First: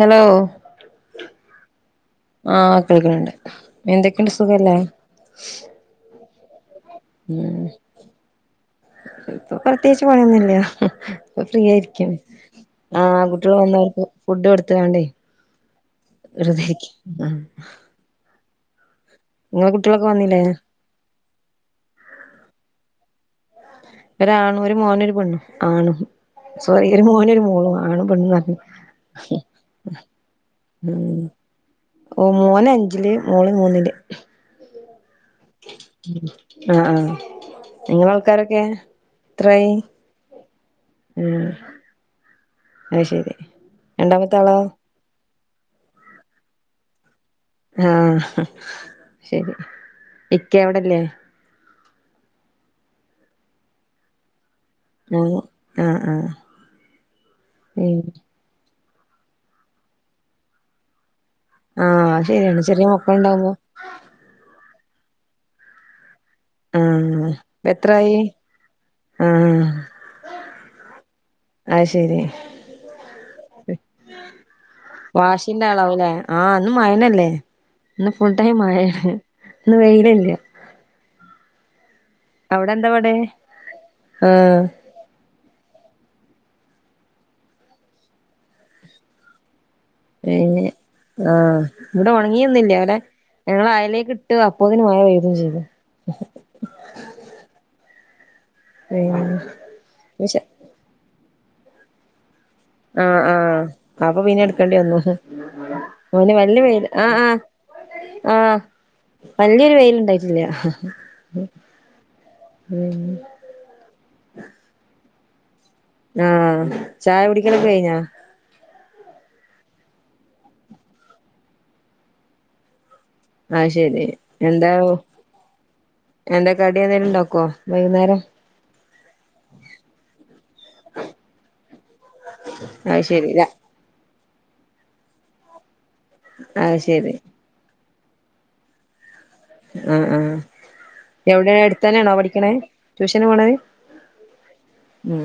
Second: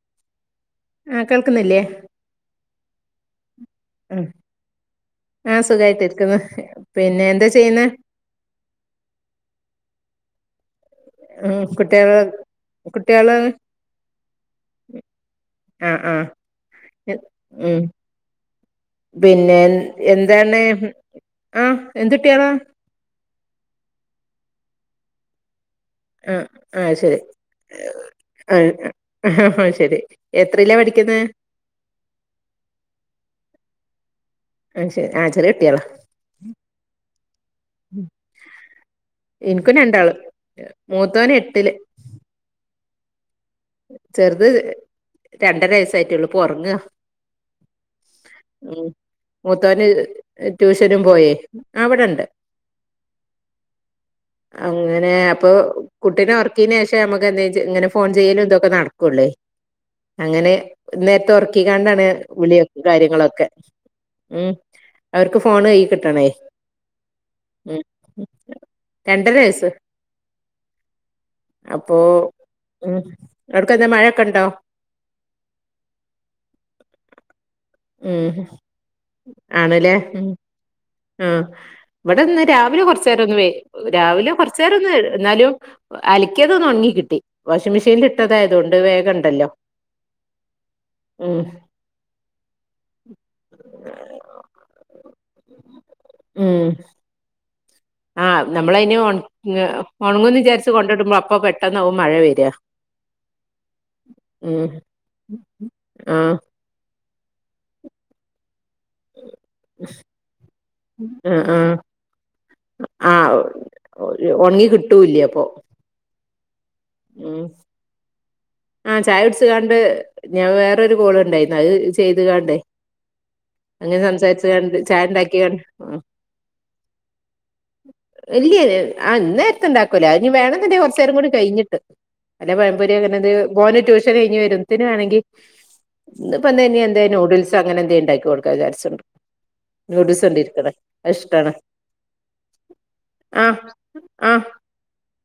Hello ആഹ് കേൾക്കുന്നില്ലേ ആഹ് കേൾക്കിണണ്ട് എന്തെക്കെണ്ട് സുഖല്ലേ സുഖായിട്ടിരിക്ക്ന്ന് ഉം ഇപ്പൊ പ്രത്യേയ്ച്ച് പണിയുന്നില്ലാ അപ്പ ഉം ഫ്രീയായിരിക്കും കുട്ടികള് ആഹ് ആഹ് കുട്ടികള് കുട്ടിള് ഒൺന്ന് ഓക്ക് ഫുഡ്ഡ് കൊട്ത്ത് ങ്ങാണ്ടേ ആഹ് ആഹ് വെർതെയ്ര്ക്കി ആഹ് ഉം പിന്നെ നിങ്ങളെ എം കുട്ടികളൊക്കെ വന്നില്ലേ എന്താണ് ആഹ് എന്ത് ട്ടിയളാ ഒരാണും ഒരു മോനും ഒരു പെണ്ണും ആണും ആഹ് സോറി ആഹ് ഒരു ശരി മോനും രു മോളും ആണും പെണ്ണുന്നാർഞെ ആഹ് ശരി എത്രയിലാ പഠിക്കിന്നെ ഓഹ് മോന് അഞ്ചില് മോള് മൂന്നില് അഹ് ശരി ആഹ് ചെറിയ കുട്ടികളാ ആഹ് ആഹ് നിങ്ങളെ ആൾക്കാരൊക്കെ എത്രായി എനിക്കും രണ്ടാള് മൂത്തോന് ഉം എട്ടില് അയ് ശരി രണ്ടാമത്തെ ചെർത് ആളോ രണ്ടരയ്സായിട്ടേള്ളൂ ഇപൊ ഒർങ്ങാ ആഹ് ഉം ശരി മൂതോന് ഇക്ക അവിടെല്ലേ ട്യൂഷനും പോയേ ആഹ് വിടെണ്ട് അങ്ങനെ ആഹ് അപ്പൊ ആഹ് ആഹ് കുട്ടിനെ ഒർക്കീനെഷെ നമ്മക്ക് എന്തെ ഇങ്ങനെ ഉം ഫോൺ ചെയ്യലും പ്പൊ നട്ക്കൊള്ളെ അങ്ങനെ ഇന്നേർത്ത് ഒർ ക്കി കാണ്ടാണ് ആഹ് ശരിയാണ് വിളിയും ചെറിയ കാര്യങ്ങളൊക്കെ മക്കളുണ്ടാവുമ്പോ ഉം അവർക്ക് ഫോണ് കയ്യീ കിട്ടണേ ആഹ് ഉം എത്രായീ ആഹ് അത് അപ്പോ ശരി ഉം അവ്ട്ക്കന്താ മഴൊക്കെ ണ്ടോ വാഷിന്റെ ആളാവുലേ ആഹ് ഇന്ന് മയന്നല്ലേ ഇന്ന് ഉം ഫുൾ ടൈം മയെ ഹ് ഇന്ന് ആണല്ലേ ഉം വെയിലില്ലിയ ആഹ് ഇവിടെന്ന് അവിടെ രാവിലെ എന്താ കൊറച്ച് പാട് നേരം ഒന്ന് വൈയില് രാവിലെ കൊറച്ച് ആഹ് നേരം ഒന്ന് എന്നാലും- അലക്കിയത് ഒന്ന് ഒണങ്ങി കിട്ടി വാഷിംഗ് മെഷീല് ഇട്ടതായതൊണ്ട് വേഗയിണ്ടല്ലോ പിന്നെ ആഹ് ഇവിടെ ഒണങ്ങിയൊന്നില്ലയിവടെ ഞങ്ങള് അയലേക്ക് ഇട്ട് അപ്പോതിന് മഴ പെയ്തു ചെയ്ത് ഉം ആഹ് നമ്മളയിന് ഒൺ ങ്ങ പിന്നെ ഒണങ്ങും ന്ന് വിചാരിച്ച ട്ട് കൊണ്ടടുമ്പോ അപ്പൊ പെട്ടെന്നാവും മഴ വെരാ ആഹ് ആഹ് അപ്പ പിന്നെ എടുക്കെണ്ടി വന്നു ഹ് അപൊ പിന്നെ ആഹ് വല്ലിയ വെയില്- ആഹ് ആഹ് ആഹ് വല്ലിയ ഒരു വെയില് ഇണ്ടായിട്ടില്ല ആഹ് ആഹ് ഉം ഒരു ഒണങ്ങി കിട്ടൂല്ലിയെ അപ്പൊ- ആഹ് ചായ ഉം കുടിക്കലൊക്കെ കഴിഞ്ഞാ ആഹ് ചായ കുടിച് കാണ്ട് ഞാൻ വേറൊരു കോള് ഇണ്ടായിരുന്നു അവ് ചെയ്ത് കാണ്ടേ- അത് അങ്ങനെ ശരി സംസാരിച്ച്കാണ്ട് ചായ ഇണ്ടാക്കിണ്ട് ഉം എന്തേ കടി എന്തേലും ഉണ്ടാക്കുവോ വൈകുന്നേരം ഇല്ലിയേ ആ ഇ നേരത്തെ ഉണ്ടാകുവില്ലേ ആയിനി വേണോന്നുണ്ടെ കൊറച്ചേരം കൂടി കഴിഞ്ഞി ട്ട് വല്ലെ പഴംപൊരിയോ അത് അങ്ങനെ [unintelligible] ശരി ര ന്തേലും ഓന് ട്യൂഷന് കഴിഞ്ഞ് വരുമ്ത്തേനു വാണെങ്കി അത് ഇന്ന്പ്പന്തേനു ശരി എന്തേനു നൂഡിൽസ് സ്സ അങ്ങനെ എന്തേണ്ടാക്കി കൊടുക്കാക്കാന്ന് വിചാരിച്ചു - ആഹ് നൂഡിൽസ് ആഹ് ഒണ്ട് ഇരിക്കണെ എവിടെ അതിഷ്ട്ടാണ് അടുത്തന്നെയാണോ പഠിക്കണേ ട്യൂഷന് പോണത് ആഹ്. ആഹ് ഉം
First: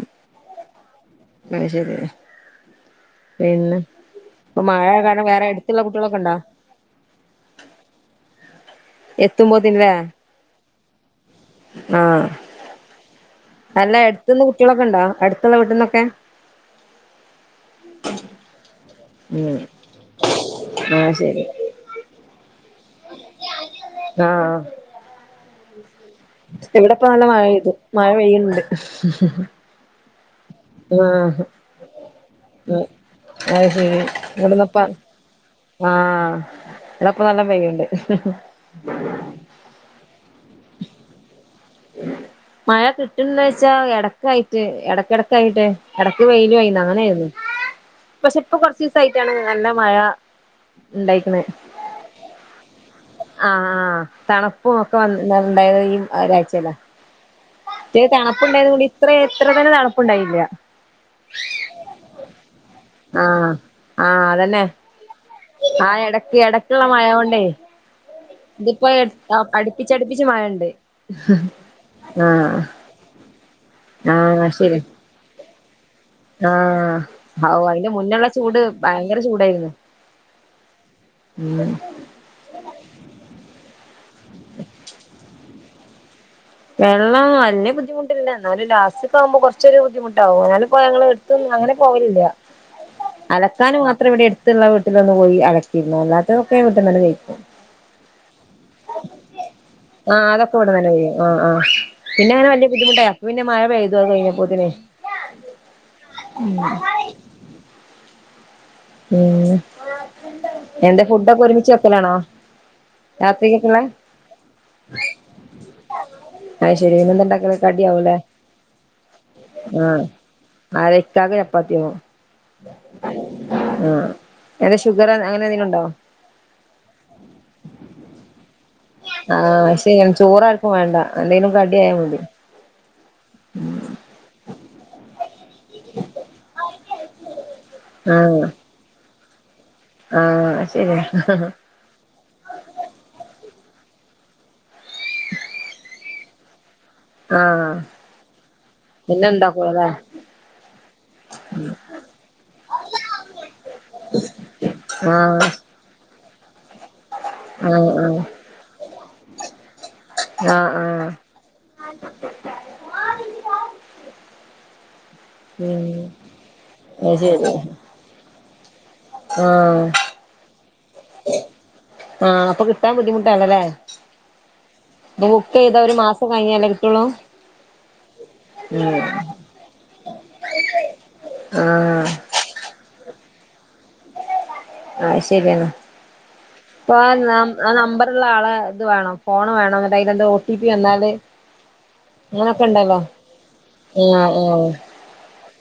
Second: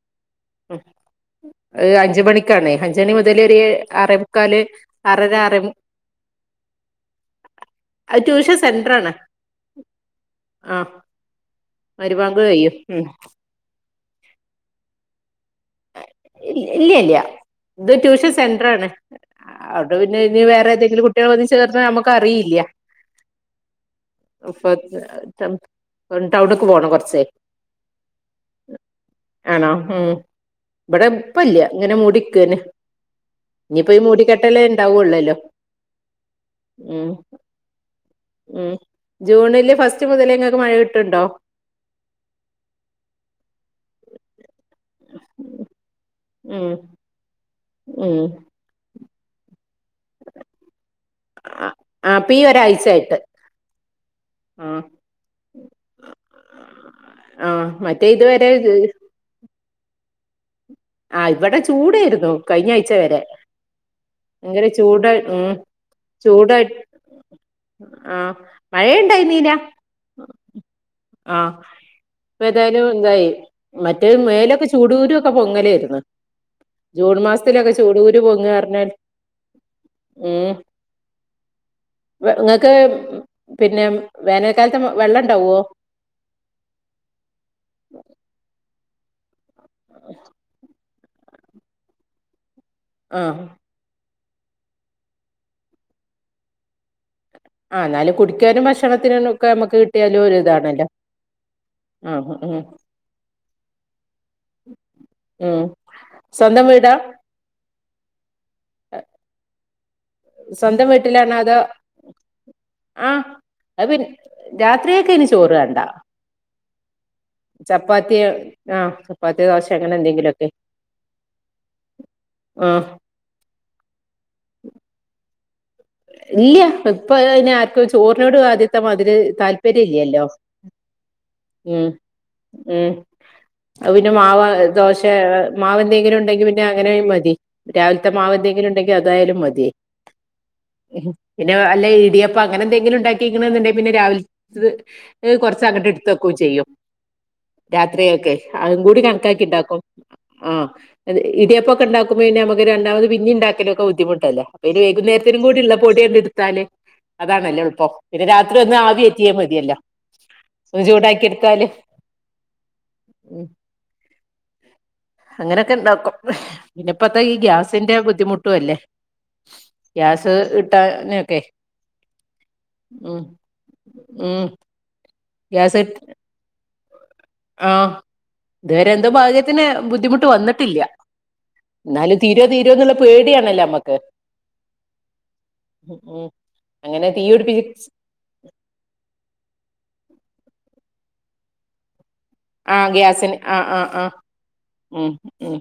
[unintelligible] അത് ശരി ഏഹ് അഞ്ച് മണിക്കാണേ അഞ്ച് മണി മുതല് ഒര് ഏഴ് പിന്നെ ആറേമുക്കാല് ഇപ്പൊ മഴ കാരണം ആറര വേറെ ആറേ മു അടുത്തുള്ള കുട്ടികളൊക്കെ ഉണ്ടോ അത് ട്യൂഷൻ സെൻഡ്രാണ് എത്തുമ്പോത്തിന്ല്ലേ ആഹ് ആഹ് മരുബാങ്ക് കഴിയും ഉം അല്ല എഴുതുന്ന കുട്ടികളൊക്കെണ്ടോ അട്ത്തുള്ള വീട്ട്ന്നക്കെ ഇൽ ഇല്ല്യല്ല ഇത് ട്യൂഷൻ സെൻട്രാണ്. ഉം അതുപിന്നെ ഇനി വേറേതെങ്കിലും ആഹ് കുട്ടികള് ശരി വന്ന്‌ ചേർന്ന നമ്മക്ക് അറിയില്യ ആഹ് ഉപ്പെത്തു ത്തും [unintelligible] ടൗവുണിക്ക് പോണം ഇവിടെപ്പ കൊറച്ച് നല്ല മഴ പെയ്തു മഴ പെയ്യുന്നുണ്ട് ആണോ ഉം ഇവിടെ ആഹ് ഇപ്പൊ ഇല്ലിയ ഇങ്ങനെ മുടിക്കേന് അത് ഇനിപ്പോ ഈ ശരി ഇവിടന്നപ്പ മൂടിക്കെട്ടലേണ്ടാവുള്ളല്ലോ. ആഹ് ഇവടപ്പ നല്ല പെയ്യ്ണ്ട്. ഉം ജൂണില് ഫസ് സ്റ്റ് മുതലേ നിങ്ങക്ക് മഴ കിട്ടുണ്ടോ മഴ കിട്ട്ന്ന് വെച്ചാ എടക്കായിട്ട് എടക്കെടക്കായിട്ടേ എടക്ക് ഉം വെയിലുവായിന്ന് അങ്ങനായിരുന്നു ഉം പക്ഷെ ഇപ്പോ കൊറച്ച് സ്സായിട്ടാണ് നല്ല മഴ ഇണ്ടായിക്കണേ ആഹ് അപ്പ ഈ ഒരാഴ്ചയായി ആഹ് തണുപ്പുവൊക്ക വന്ന്ണ്ടായത് ഈ ഒരാഴ്ച ആ ഏ മറ്റേ ഇതുവരെ തണപ്പുണ്ടായത് കൂടി ഇത്രേ തന്നെ തണുപ്പുണ്ടായില്ല. ആഹ് ഇവടെ ചൂടെയിരുന്നു കഴിഞ്ഞാഴ്ച വെരെ. ആഹ് ആഹ് അതന്നെ ഭങ്കര ചൂട ഉം ആ എടക്ക് ചൂടായി ആഹ്. ഇതിപ്പ യെട് ആഹ് അടുപ്പിച്ചടിപ്പിച്ച് മഴയിണ്ട്. ഇപ്പയെതായലു ഇതായി മറ്റേ ആഹ് മേലൊക്കെ ശരി ചൂടൂകുരുക്കെ പൊങ്ങലേരുന്ന്‌. ആഹ് ഹാവൂ അയിന്റെ മുന്നെള്ള പൊങ്ങ ചൂട് പറഞ്ഞാൽ ഭയങ്കര ചൂടായിരുന്നു. ഉം വെ നിങ്ങക്ക് പിന്നെ വേനൽക്കാലത്ത് വെ വെള്ളണ്ടാവോ വെള്ളം വല്ല്യ ബുദ്ധിമുട്ടില്ല എന്നാലും ലാസ്റ്റ് ഒക്കെയാവുമ്പ കൊറച്ചൊരു ബുദ്ധിമുട്ടാവും അന്നാലിപ്പോ ഞങ്ങള് പ്പം അങ്ങനെ പോവലില്ല ആ അലക്കാന് മാത്രം ഇവിടെ എടു ത്ത്ള്ള വീട്ടിലൊന്നു പോയി അലക്കിരുന്നു അല്ലാത്തൊക്കെ വീട്ടിൽ തന്നെ ക. ആ ന്നാല് കുടിക്കാനും ഭക്ഷണത്തിനും ഒക്കെ നമ്മുക്ക് കിട്ടിയാലും ആഹ് അതൊക്കെ ഇവിടെ ഒരുതാണല്ലോ. തന്നെ പെയ്യും ആഹ് ആഹ് പിന്നെ അങ്ങനെ വെല്ല്യ ബുദ്ധിമുട്ടായി അപ്പൊ പിന്നെ മഴ പെയ്തു അത്കഴിഞ്ഞപ്പോത്തിനെ. ഉം സ്വന്തം വീടാ? ഉം സ്വന്തം എന്താ വീട്ടിലാണോ ഫുഡൊക്കെ അതോ ഒരുമിച്ച് വെക്കലാണോ? ആഹ് രാത്രിക്കൊക്കുള്ളെ അഹ് പിന്നെ രാത്രിയൊക്കെ ഇനി ചോറ് വേണ്ട. അത് ശരി പിന്നെന്താ ഇണ്ടാക്കല് കടിയാവൂല്ലേ ചപ്പാത്തിയ ആഹ് ചപ്പാത്തി ദോശ അങ്ങനെ എന്തെങ്കിലൊക്കെ. മാരെ ക്കാവ് ചപ്പാത്തിയോ? ആഹ് ആഹ് എട ഷുഗറോ അങ്ങനെ എന്തെങ്കിലുണ്ടോ? ഇല്ല്യ ഇപ്പതിനാർക്കും ആർക്കും ചോറിനോട് ആദ്യ ത്തമാതിരി ആഹ് അത് ശരിയാണ് താല്പര്യല്ലല്ലോ ചോറ് ആർക്കും വേണ്ട എന്തെങ്കിലും ഉം കടിയായ മതി ഉം അത് പിന്നെ മാവ ദോശ മാവെന്തെങ്കിലും ഉണ്ടെങ്കിൽ പിന്നെ അങ്ങനെയും മതി രാവിലത്തെ ആഹ് മാവെന്തെങ്കിലും ഉണ്ടെങ്കിൽ അതായാലും മതിയേ ആഹ് ശരിയാ പിന്നെ അല്ല ഇടിയപ്പം അങ്ങനെ എന്തെങ്കിലും ഉണ്ടാക്കിക്ണെന്നുണ്ടെല് പിന്നെ രാവില് ഇത് കുറച്ച് അങ്ട് എടുത്തു വെക്കും ചെയ്യും ആഹ് രാത്രിയൊക്കെ അതും കൂടി പിന്നെ കണക്കാക്കി ഇണ്ടാക്കൂല ഇണ്ടാക്കും ല്ലേ ആഹ് അത് ഇടിയപ്പൊക്കെ ഇണ്ടാക്കുമ്പോഴെ ഞമക്ക് രണ്ടാമത് പിന്നീം ഉണ്ടാക്കലൊക്ക ബുദ്ധിമുട്ടല്ലേ ഇനി വൈകുന്നേരത്തിന് ആഹ് ഇല്ല പൊടി എട്ത്താല് അതാണല്ലേ ആഹ് എള്പ്പം ആഹ് പിന്നെ രാത്രി ഒന്ന് ആവി എറ്റിയേ മതിയല്ലാ ആഹ് ആഹ് ചൂടാക്കി എടുത്താല് ഉം ഉം അങ്ങനെയൊക്കെയിണ്ടാക്കും അത് പിന്നപ്പത്തെ ഈ ശരി ഗ്യാസിന്റെ ബുദ്ധിമുട്ടും അല്ലേ ആഹ് ഗ്യാസ് കിട്ടാനൊക്കെ ആഹ് അപ്പൊ കിട്ടാൻ ഉം ബുദ്ധിമുട്ടാണല്ലേ ഉം അപ്പൊ ബുക്കെയ്താ ഗ്യാസ് ഒരു മാസം കഴിഞ്ഞാലേ കിട്ടുള്ളൂ ആഹ് ഉം ഇതുവരെ എന്തോ ഭാഗ്യത്തിന് ബുദ്ധിമുട്ട് വന്നിട്ടില്ല ആഹ് എന്നാലും തീരോ തീരോന്നുള്ള പേടിയാണല്ല ഞമ്മക്ക് ആഹ് ശരിയെന്ന അപ്പാ അങ്ങനെ തീ നം ആ പിടിപ്പിച്ച് നമ്പർ ഉള്ളാളെ ഇത് വേണം ഫോണ് വേണം അതായത് എന്തോ ഓ ടി പി വന്നാല് അങ്ങനൊക്കെ ആഹ് ഇണ്ടല്ലോ ഗ്യാസിന് ആഹ് ആഹ് ആ ഉം ഉം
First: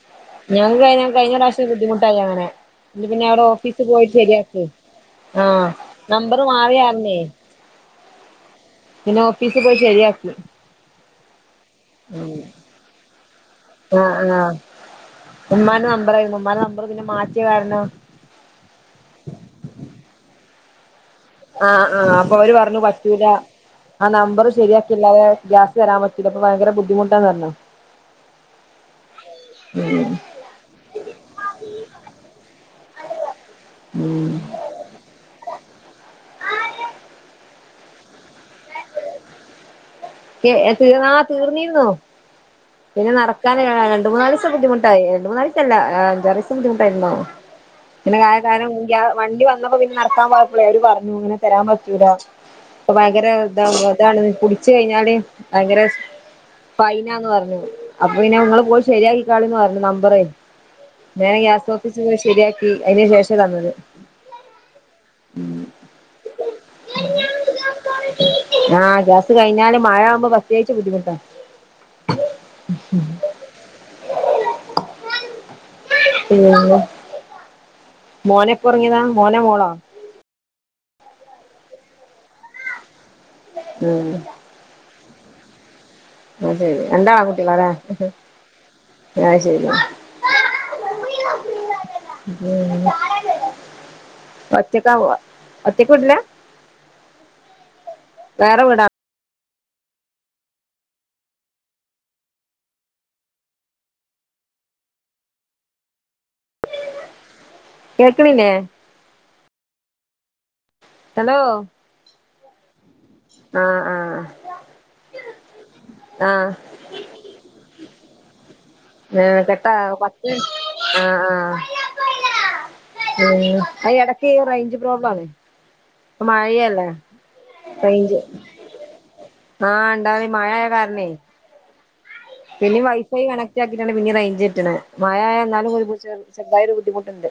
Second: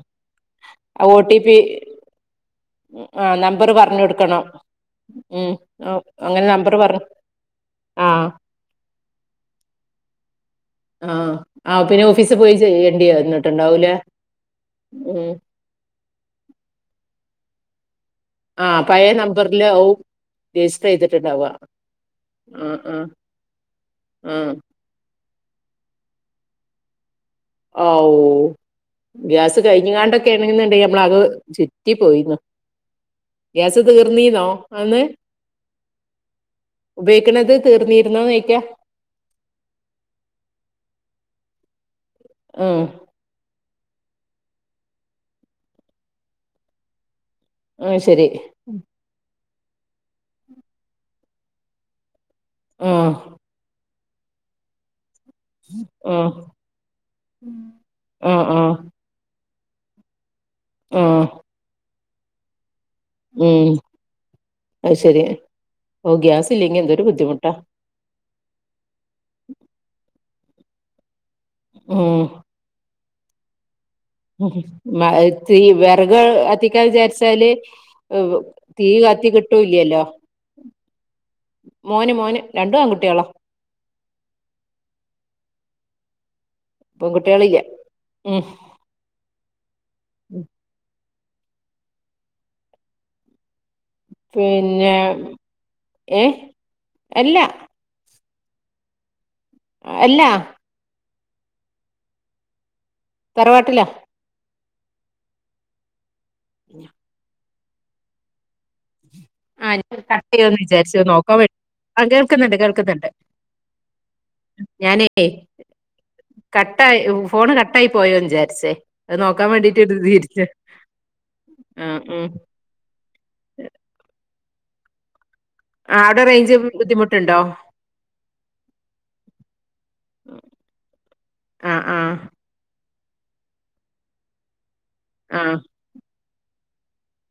ഞാൻ കഴിഞ്ഞേ ആ ഓ കഴിഞ്ഞ ടി പി പ്രാവശ്യം ബുദ്ധിമുട്ടായി അങ്ങനെ എങ്കി ആ പിന്നെ അവിടെ നമ്പറ് ഓഫീസി പറഞ്ഞു പോയിട്ട് കൊടുക്കണം ശരിയാക്ക് ഉം ആഹ് ആ, നമ്പർ മാറിയാര്ന്നേ ആഹ് പിന്നെ ഓഫീസിപോയി ശരിയാക്കി ആഹ് ആ പിന്നെ ഓഫീസിപോയി ചെയ്യേണ്ടിവന്ന് ആഹ് ആഹ് ഉമ്മാന്റെ നമ്പർ ആയിരുന്നു ഉമ്മാര നമ്പർ പിന്നെ മാറ്റിയ കാരണം ആഹ് പഴയ നമ്പറില് ആവും റജിസ്റ്ററ് ചെയ്തിട്ടുണ്ടാവാ ആഹ് ആ അപ്പൊ അവര് പറഞ്ഞു പറ്റൂല ആ നമ്പറ് ശരിയാക്കില്ലാതെ യാ വരാൻ പറ്റില്ല അപ്പ ഭയങ്കര ബുദ്ധിമുട്ടാന്ന് പറഞ്ഞ് ആഊ ഗ്യാസ് കഴിഞ്ഞ് കാണ്ടൊക്കെ ആണെന്നുണ്ടെങ്കി നമ്മളത് ചുറ്റി പോയിന്ന് ഗ്യാസ് ഉം തീർന്നീന്നോ ആന്ന് ഉപയോഗിക്കണത് തീർന്നീരുന്നോ നോയ്ക്കാ കെ എ തീർന്നാ തീർന്നിരുന്നോ ആഹ് പിന്നെ നടക്കാന് രണ്ട് മൂന്നാലൂസം ബുദ്ധിമുട്ടായി. രണ്ട് മൂന്നാലീസല്ല. അഞ്ചാറീസം ബുദ്ധിമുട്ടായ്ട്ട്ണ്ടാകും. ആ പിന്നെ ശരി [unintelligible] വണ്ടി വന്നപ്പോ പിന്നെ നട്ക്കാൻ പോയപ്പ്ളേ അവര് പറഞ്ഞു ഇങ്ങനെ തെരാൻ പറ്റൂലാ ആ ഇപ്പ ബയ്ഗര ഇതാമ്പോ ഇതാണ് പുടിച്ച് കഴിഞ്ഞാല് ഭയ്ങ്കര ആ ഫൈനാന്ന് പറഞ്ഞു അപ്പൊ ആ പിന്നെ ആ ഞങ്ങള് പോയി ശരിയായി ക്കാളീന്ന് പർന്ന് നമ്പറേ ആ വേം ഗ്യാസ് ഓഫീസിൽ ശരിയാക്കി അയിന് ശേഷ തന്നത്. അയ് ശരി ഓ ഗ്യാസ് ഇല്ലെങ്കി എന്തൊരു ബുദ്ധിമുട്ടാ ആഹ് ഗ്യാസ് കഴിഞ്ഞാല് മഴ ആമ്പോ പ്രത്തേയ്ച്ചു ബുദ്ധിമുട്ടാ ഉം മ അതീ വെറക് പിന്നെ കത്തിക്കാ വിചാരിച്ചാല് വ്വ് മോനെപ്പ തീ ഒറങ്ങിയതാ കത്തി മോനോ മോളോ കിട്ടൂല്ലല്ലോ മോന് മോന് രണ്ടും ആൺ കുട്ട്യാളാ. ഉം അ ശരി പെൺകുട്ടികളില്ല രണ്ടാങ്കുട്ടികളാലേ ഉം ആഹ് ശരി [unintelligible] ഒറ്റക്കാ പിന്നെ പോവാ ഒറ്റക്ക് വീട്ട്ലാ ഏ അല്ല വേറെ വീടാ അല്ല തറവാട്ട്ലാ ഉ കേൾക്ക്ണില്ലേ ആഹ് [unintelligible] കട്ട് ചെയ്തോന്ന് വിചാര്ച്ചു നോക്കാൻ ഹലോ വേണ്ടി ആ കേൾക്കുന്നുണ്ട് കേൾക്ക്ന്ന്ണ്ട്. ആഹ് ആഹ് ഞാനേ ആഹ് ക ട്ടായ് ഫോണ് കട്ടായി പോയോ വിചാര്ച്ചേ അത് ഏഹ് നോക്കാൻ കെട്ടാ വേണ്ടിട്ട് പത്ത് [unintelligible] ആഹ് ഉം ഉം അ എടക്ക് ഈ റേഞ്ച് പ്രോബാണ്. ആ അവിടെ പ്പ റേഞ്ച് മയല്ലേ ബുദ്ധിമുട്ടുണ്ടോ റെയ്ഞ്ച് ആഹ് ഇണ്ടാവും മഴായ കാര്ണെ അഹ് ആഹ് പിന്നെ വൈഫൈ കണക്ട് ആക്കിയിട്ടാണ് പിന്നിം റെയ്ഞ്ച് കിട്ട്ണ്. മഴയായ ആ ന്നാലും ചെർതായൊരു ബദ്ധിമുട്ട്ണ്ട്.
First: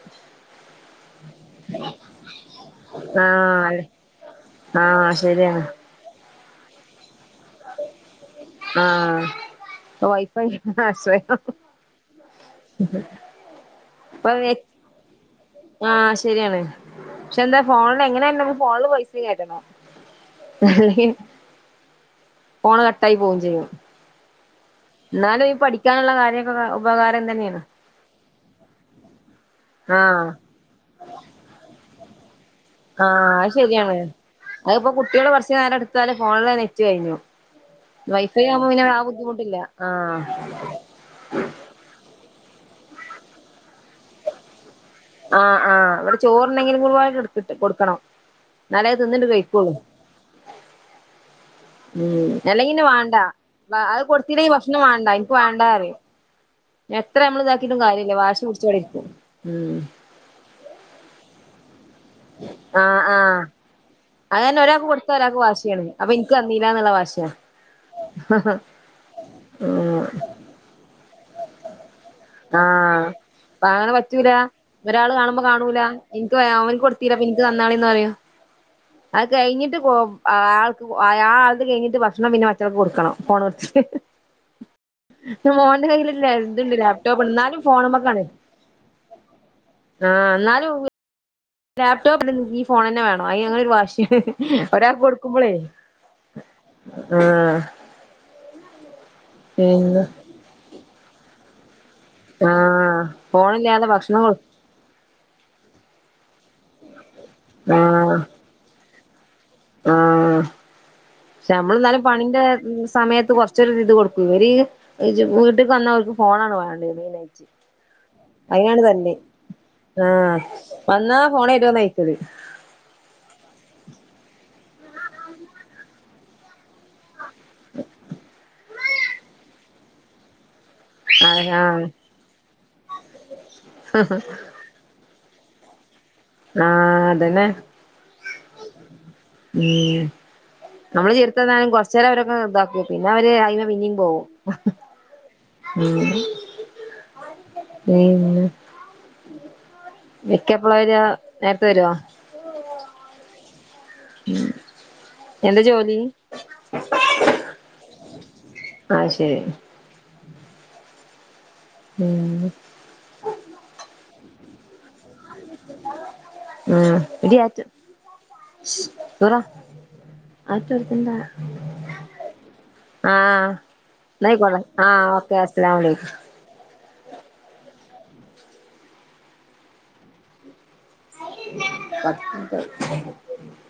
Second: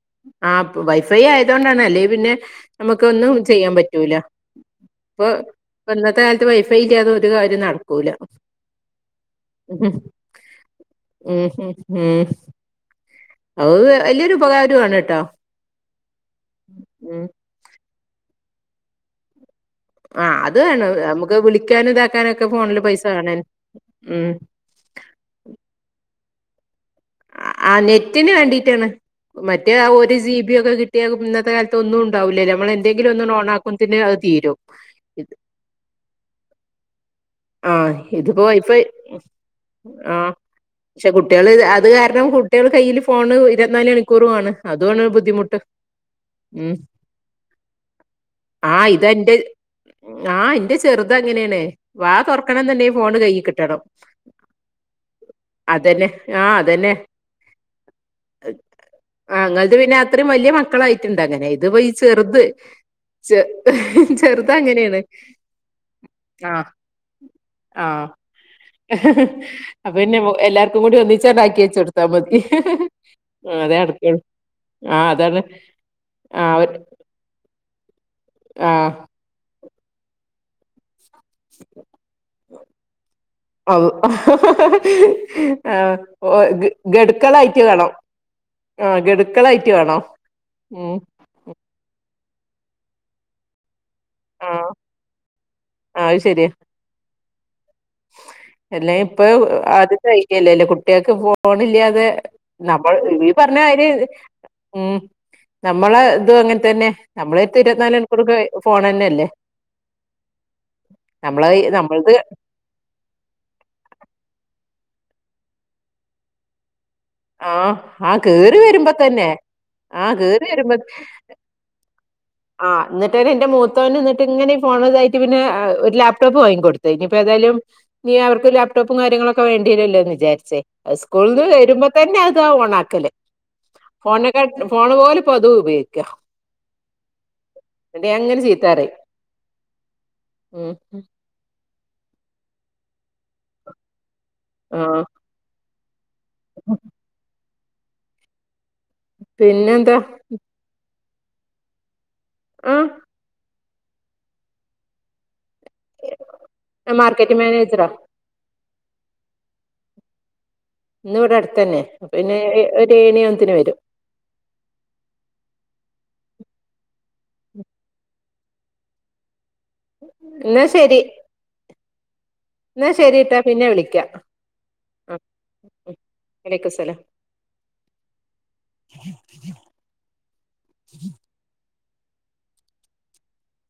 ആഹ് വൈഫൈ ആയതോണ്ടാണ് അല്ലെ പിന്നെ നമുക്ക് ഒന്നും ചെയ്യാൻ ആഹ് അതെ പറ്റൂല. ആഹ് ഇപ്പൊ ശരിയാണ്. ഇപ്പ ഇന്നത്തെ കാൽത്ത് വൈഫൈ ഇല്ലാതെ ഒരു കാര്യം നട്ക്കൂല. ആഹ് പ്പൊ വൈഫൈ ആശ്രയം ഉം ഉം ഉം. അത് ഇപ്പൊ വല്ല്യൊരു ഉപകാരു ആണ് ട്ടോ ആഹ് ശരിയാണ്. ക്ഷെ എന്താ ഫോൺല് എങ്ങനെയായാലും ഫോണില് പൈസിം കേറ്റണം. ആഹ് അത് വേണം. അല്ലെങ്കിൽ നമുക്ക് വിളിക്കാനും ഇതാക്കാനൊക്കെ ഫോണ് ഫോൺല് പൈസ കട്ടായി വേണെ ഉം ന്നാലും ഈ പഠിക്കാനുള്ള കാര്യക്കൊക്കെ ഉപകാരം തന്നേണ്. ആ നെറ്റിന് വേണ്ടിട്ടാണ്. മറ്റേ ഒരു ആഹ് ജിബിയൊക്കെ കി ട്ടിയാ ഇന്നത്തെ കാൽത്ത് ഒന്നും ഉണ്ടാവുലല്ലോ നമ്മള് ആഹ് അത് ശരിയാണ്. അത്പ്പോ കുട്ട്യാള് ഇത് കൊർച് നേരംഇട്ത്താല് ഫോൺല് നെറ്റ് കഴിഞ്ഞു. ആ വൈഫൈ ഇതിപ്പോ ആവുമ്പോ പിന്നെ ആ ബുദ്ധിമുട്ടില്ല ആഹ് ക്ഷെ കുട്ട്യാള് അത് കാര്ണം കുട്ട്യള് കയ്യില് ഫോണ് ഇരുവത്നാല് മണിക്കൂറു ആണ്. അതു ആണ് ബു ആഹ് ആഹ് ഇവടെ ചോറ്ന്നെണേങ്കിലും [unintelligible] ഇട്ത്തിട്ട് കൊട്ക്കണം. ന്നാലെ തിന്ന്ണ്ട് കഴിക്കുള്ളൂ. ആഹ് ന്റെ ചെറുത് അങ്ങനെയണേ വാ ഉം തൊർക്കണം അല്ലെങ്കി ന്ന് പിന്നെ ണ്ടെങ്കി വാണ്ട ഫോണ് കയ്യ് കിട്ടണം അത് കൊടുത്തില്ലെങ്കിൽ ഭക്ഷണം വേണ്ട എനിക്ക് വേണ്ടാ പറയും അതന്നെ ആഹ് എത്ര നമ്മള് ഇതാക്കിട്ടും കാര്യല്ല. വാശി പുട്ച്ചൊവിടെ ഇര്ക്കും ഉം അത്രിം വല്യ മക്കളായിട്ട്ണ്ടങ്ങനെ ഇത്പ്പൊ ഈ ചെറ്ത്. ആഹ് ആഹ് അതന്നെ ഒരാക്ക് കൊട്ത്ത ഒരാക്ക് വാശിയാണ്. അപ്പൊ ഇൻക്ക് തന്നീല്ലാന്ന്ള്ള വാശിയ ആഹ് അപ്പ ഉം പിന്നെ എല്ലാർക്കും കൂടി ഒന്നിച്ചാണ്ടാക്കി വെച്ച് കൊടുത്താ മതി. ആഹ അപ്പ അതേ അങ്ങനെ നടക്കുള്ളൂ പറ്റൂല ആ ഒരാള് അതാണ് കാണുമ്പോ കാണൂല എനിക്ക് ആ ഓന് കൊ തീരാ ഇന്ന്ക്ക് തന്നാളിന്ന് പറയും ആ അത് കഴിഞ്ഞിട്ട് പോ ആ ആൾക്ക് ആയാൾത് കഴിഞ്ഞിട്ട് ഭക്ഷണം പിന്നെ മറ്റാൾക്ക് കൊടുക്കണം ഫോണ് അവ് കൊടുത്തിട്ട് മോന്റെ കയ്യില് ല്ലേ ഇതുണ്ട് ലേ ക്കളായിട്ട് വേണം ആ ഘടുക്കളായിട്ട് വേണം ലാപ്ടോപ്പ ഈ ഫോൺ തന്നെ വേണം അയി ഞങ്ങള ഒരു വാശ്യ ആഹ് ഒരാൾക്ക് കൊടുക്കുമ്പോളേ അത് ശരിയാ ആഹ എല്ലാം ഇപ്പൊഴും പിന്നെ ആദ്യത്തെ ആയിക്കല്ലല്ലേ കുട്ട്യാള്ക്ക് ഫോണില്ലാതെ നമ്മൾ ആഹ് ഈ പറഞ്ഞയ്രി ഫോണില്ലാതെ ഭക്ഷണം കൊ ഉം നമ്മളെ ഇതു അങ്ങന് തന്നെ നമ്മളടുത്ത് ഇരുപത്തിനാല് മണിക്കൂർ ഫോൺ തന്നെ അല്ലേ ആഹ നമ്മൾ എന്നാലും നമ്മളത് പണിന്റെ സമയത്ത് കുറച്ച് [unintelligible] ഇത് കൊടുക്ക ഇവര് വീട്ടിൽ വന്നാ ഓൽക്ക് ഫോണാണ് വേണ്ടത് മെയിനയിട്ട് ആഹ് ആഹ് കേറി അയിനാണ് വരുമ്പോ തല്ല് തന്നെ ആഹ് ആഹ കേറി വന്നാ ഫോൺ [unintelligible] ചോയിക്കൽ ആഹ എന്നിട്ട് എന്റെ മൂത്തവൻ എന്നിട്ട് ഇങ്ങനെ ഫോണതായിട്ട പിന്നെ ഒരു ലാപ്ടോപ്പ് വാങ്ങി ക്കെട്ത്ത് ഇനിയിപ്പോ ഏതായാലും ഇനി അവർക്ക് ലാപ്ടോപ്പും കാര്യങ്ങളൊക്കെ വേണ്ടിവരല്ലോ എന്ന് വിചാരിച്ചേ സ്കൂള് ആഹ് നിന്ന് ആഹ് വരുമ്പോ തന്നെ അതാ ഓണആക്കല് ഫോണൊക്കെ ഫോൺ പോലെപ്പോഅതും ഉപയോഗിക്കാ ആഹ അതന്നെ എന്നിട്ട് ഞാൻ ഇങ്ങനെ ചീത്തപറയും മ് ഉം നമ്മള് [unintelligible] കൊറ ചിലവരൊക്കെ റദ്ദാക്കി പിന്നെ അവര് അയി്മ പിന്നിം പോവും ആ മ് [inaudible] പിന്നെ പിന്നെന്താ ഇക്കപ്പള വര് നേരത്തെ വരോ ഉം ഉ എന്താ ജോലി? മാർക്കറ്റിംഗ് മാനേജറാ ആഹ് ശരി ഇന്ന് ഇവിടെ അടുത്തന്നെ പിന്നെ ഉം ഒരു ഏഴണിവുമ്പോത്തിന് വരും ഉം എടി ആച്ചു നൂറ എന്നാ ശരി ആക്കിടുക്കണ്ട എന്നാ ശരിട്ടാ പിന്നെ വിളിക്കാം ന്നാ ആയിക്കോട്ടെ ആഹ് ആ ഓക്കെ അസ്സലാമു അലൈക്കും വലൈക്കും സ്സലാം [unintelligible]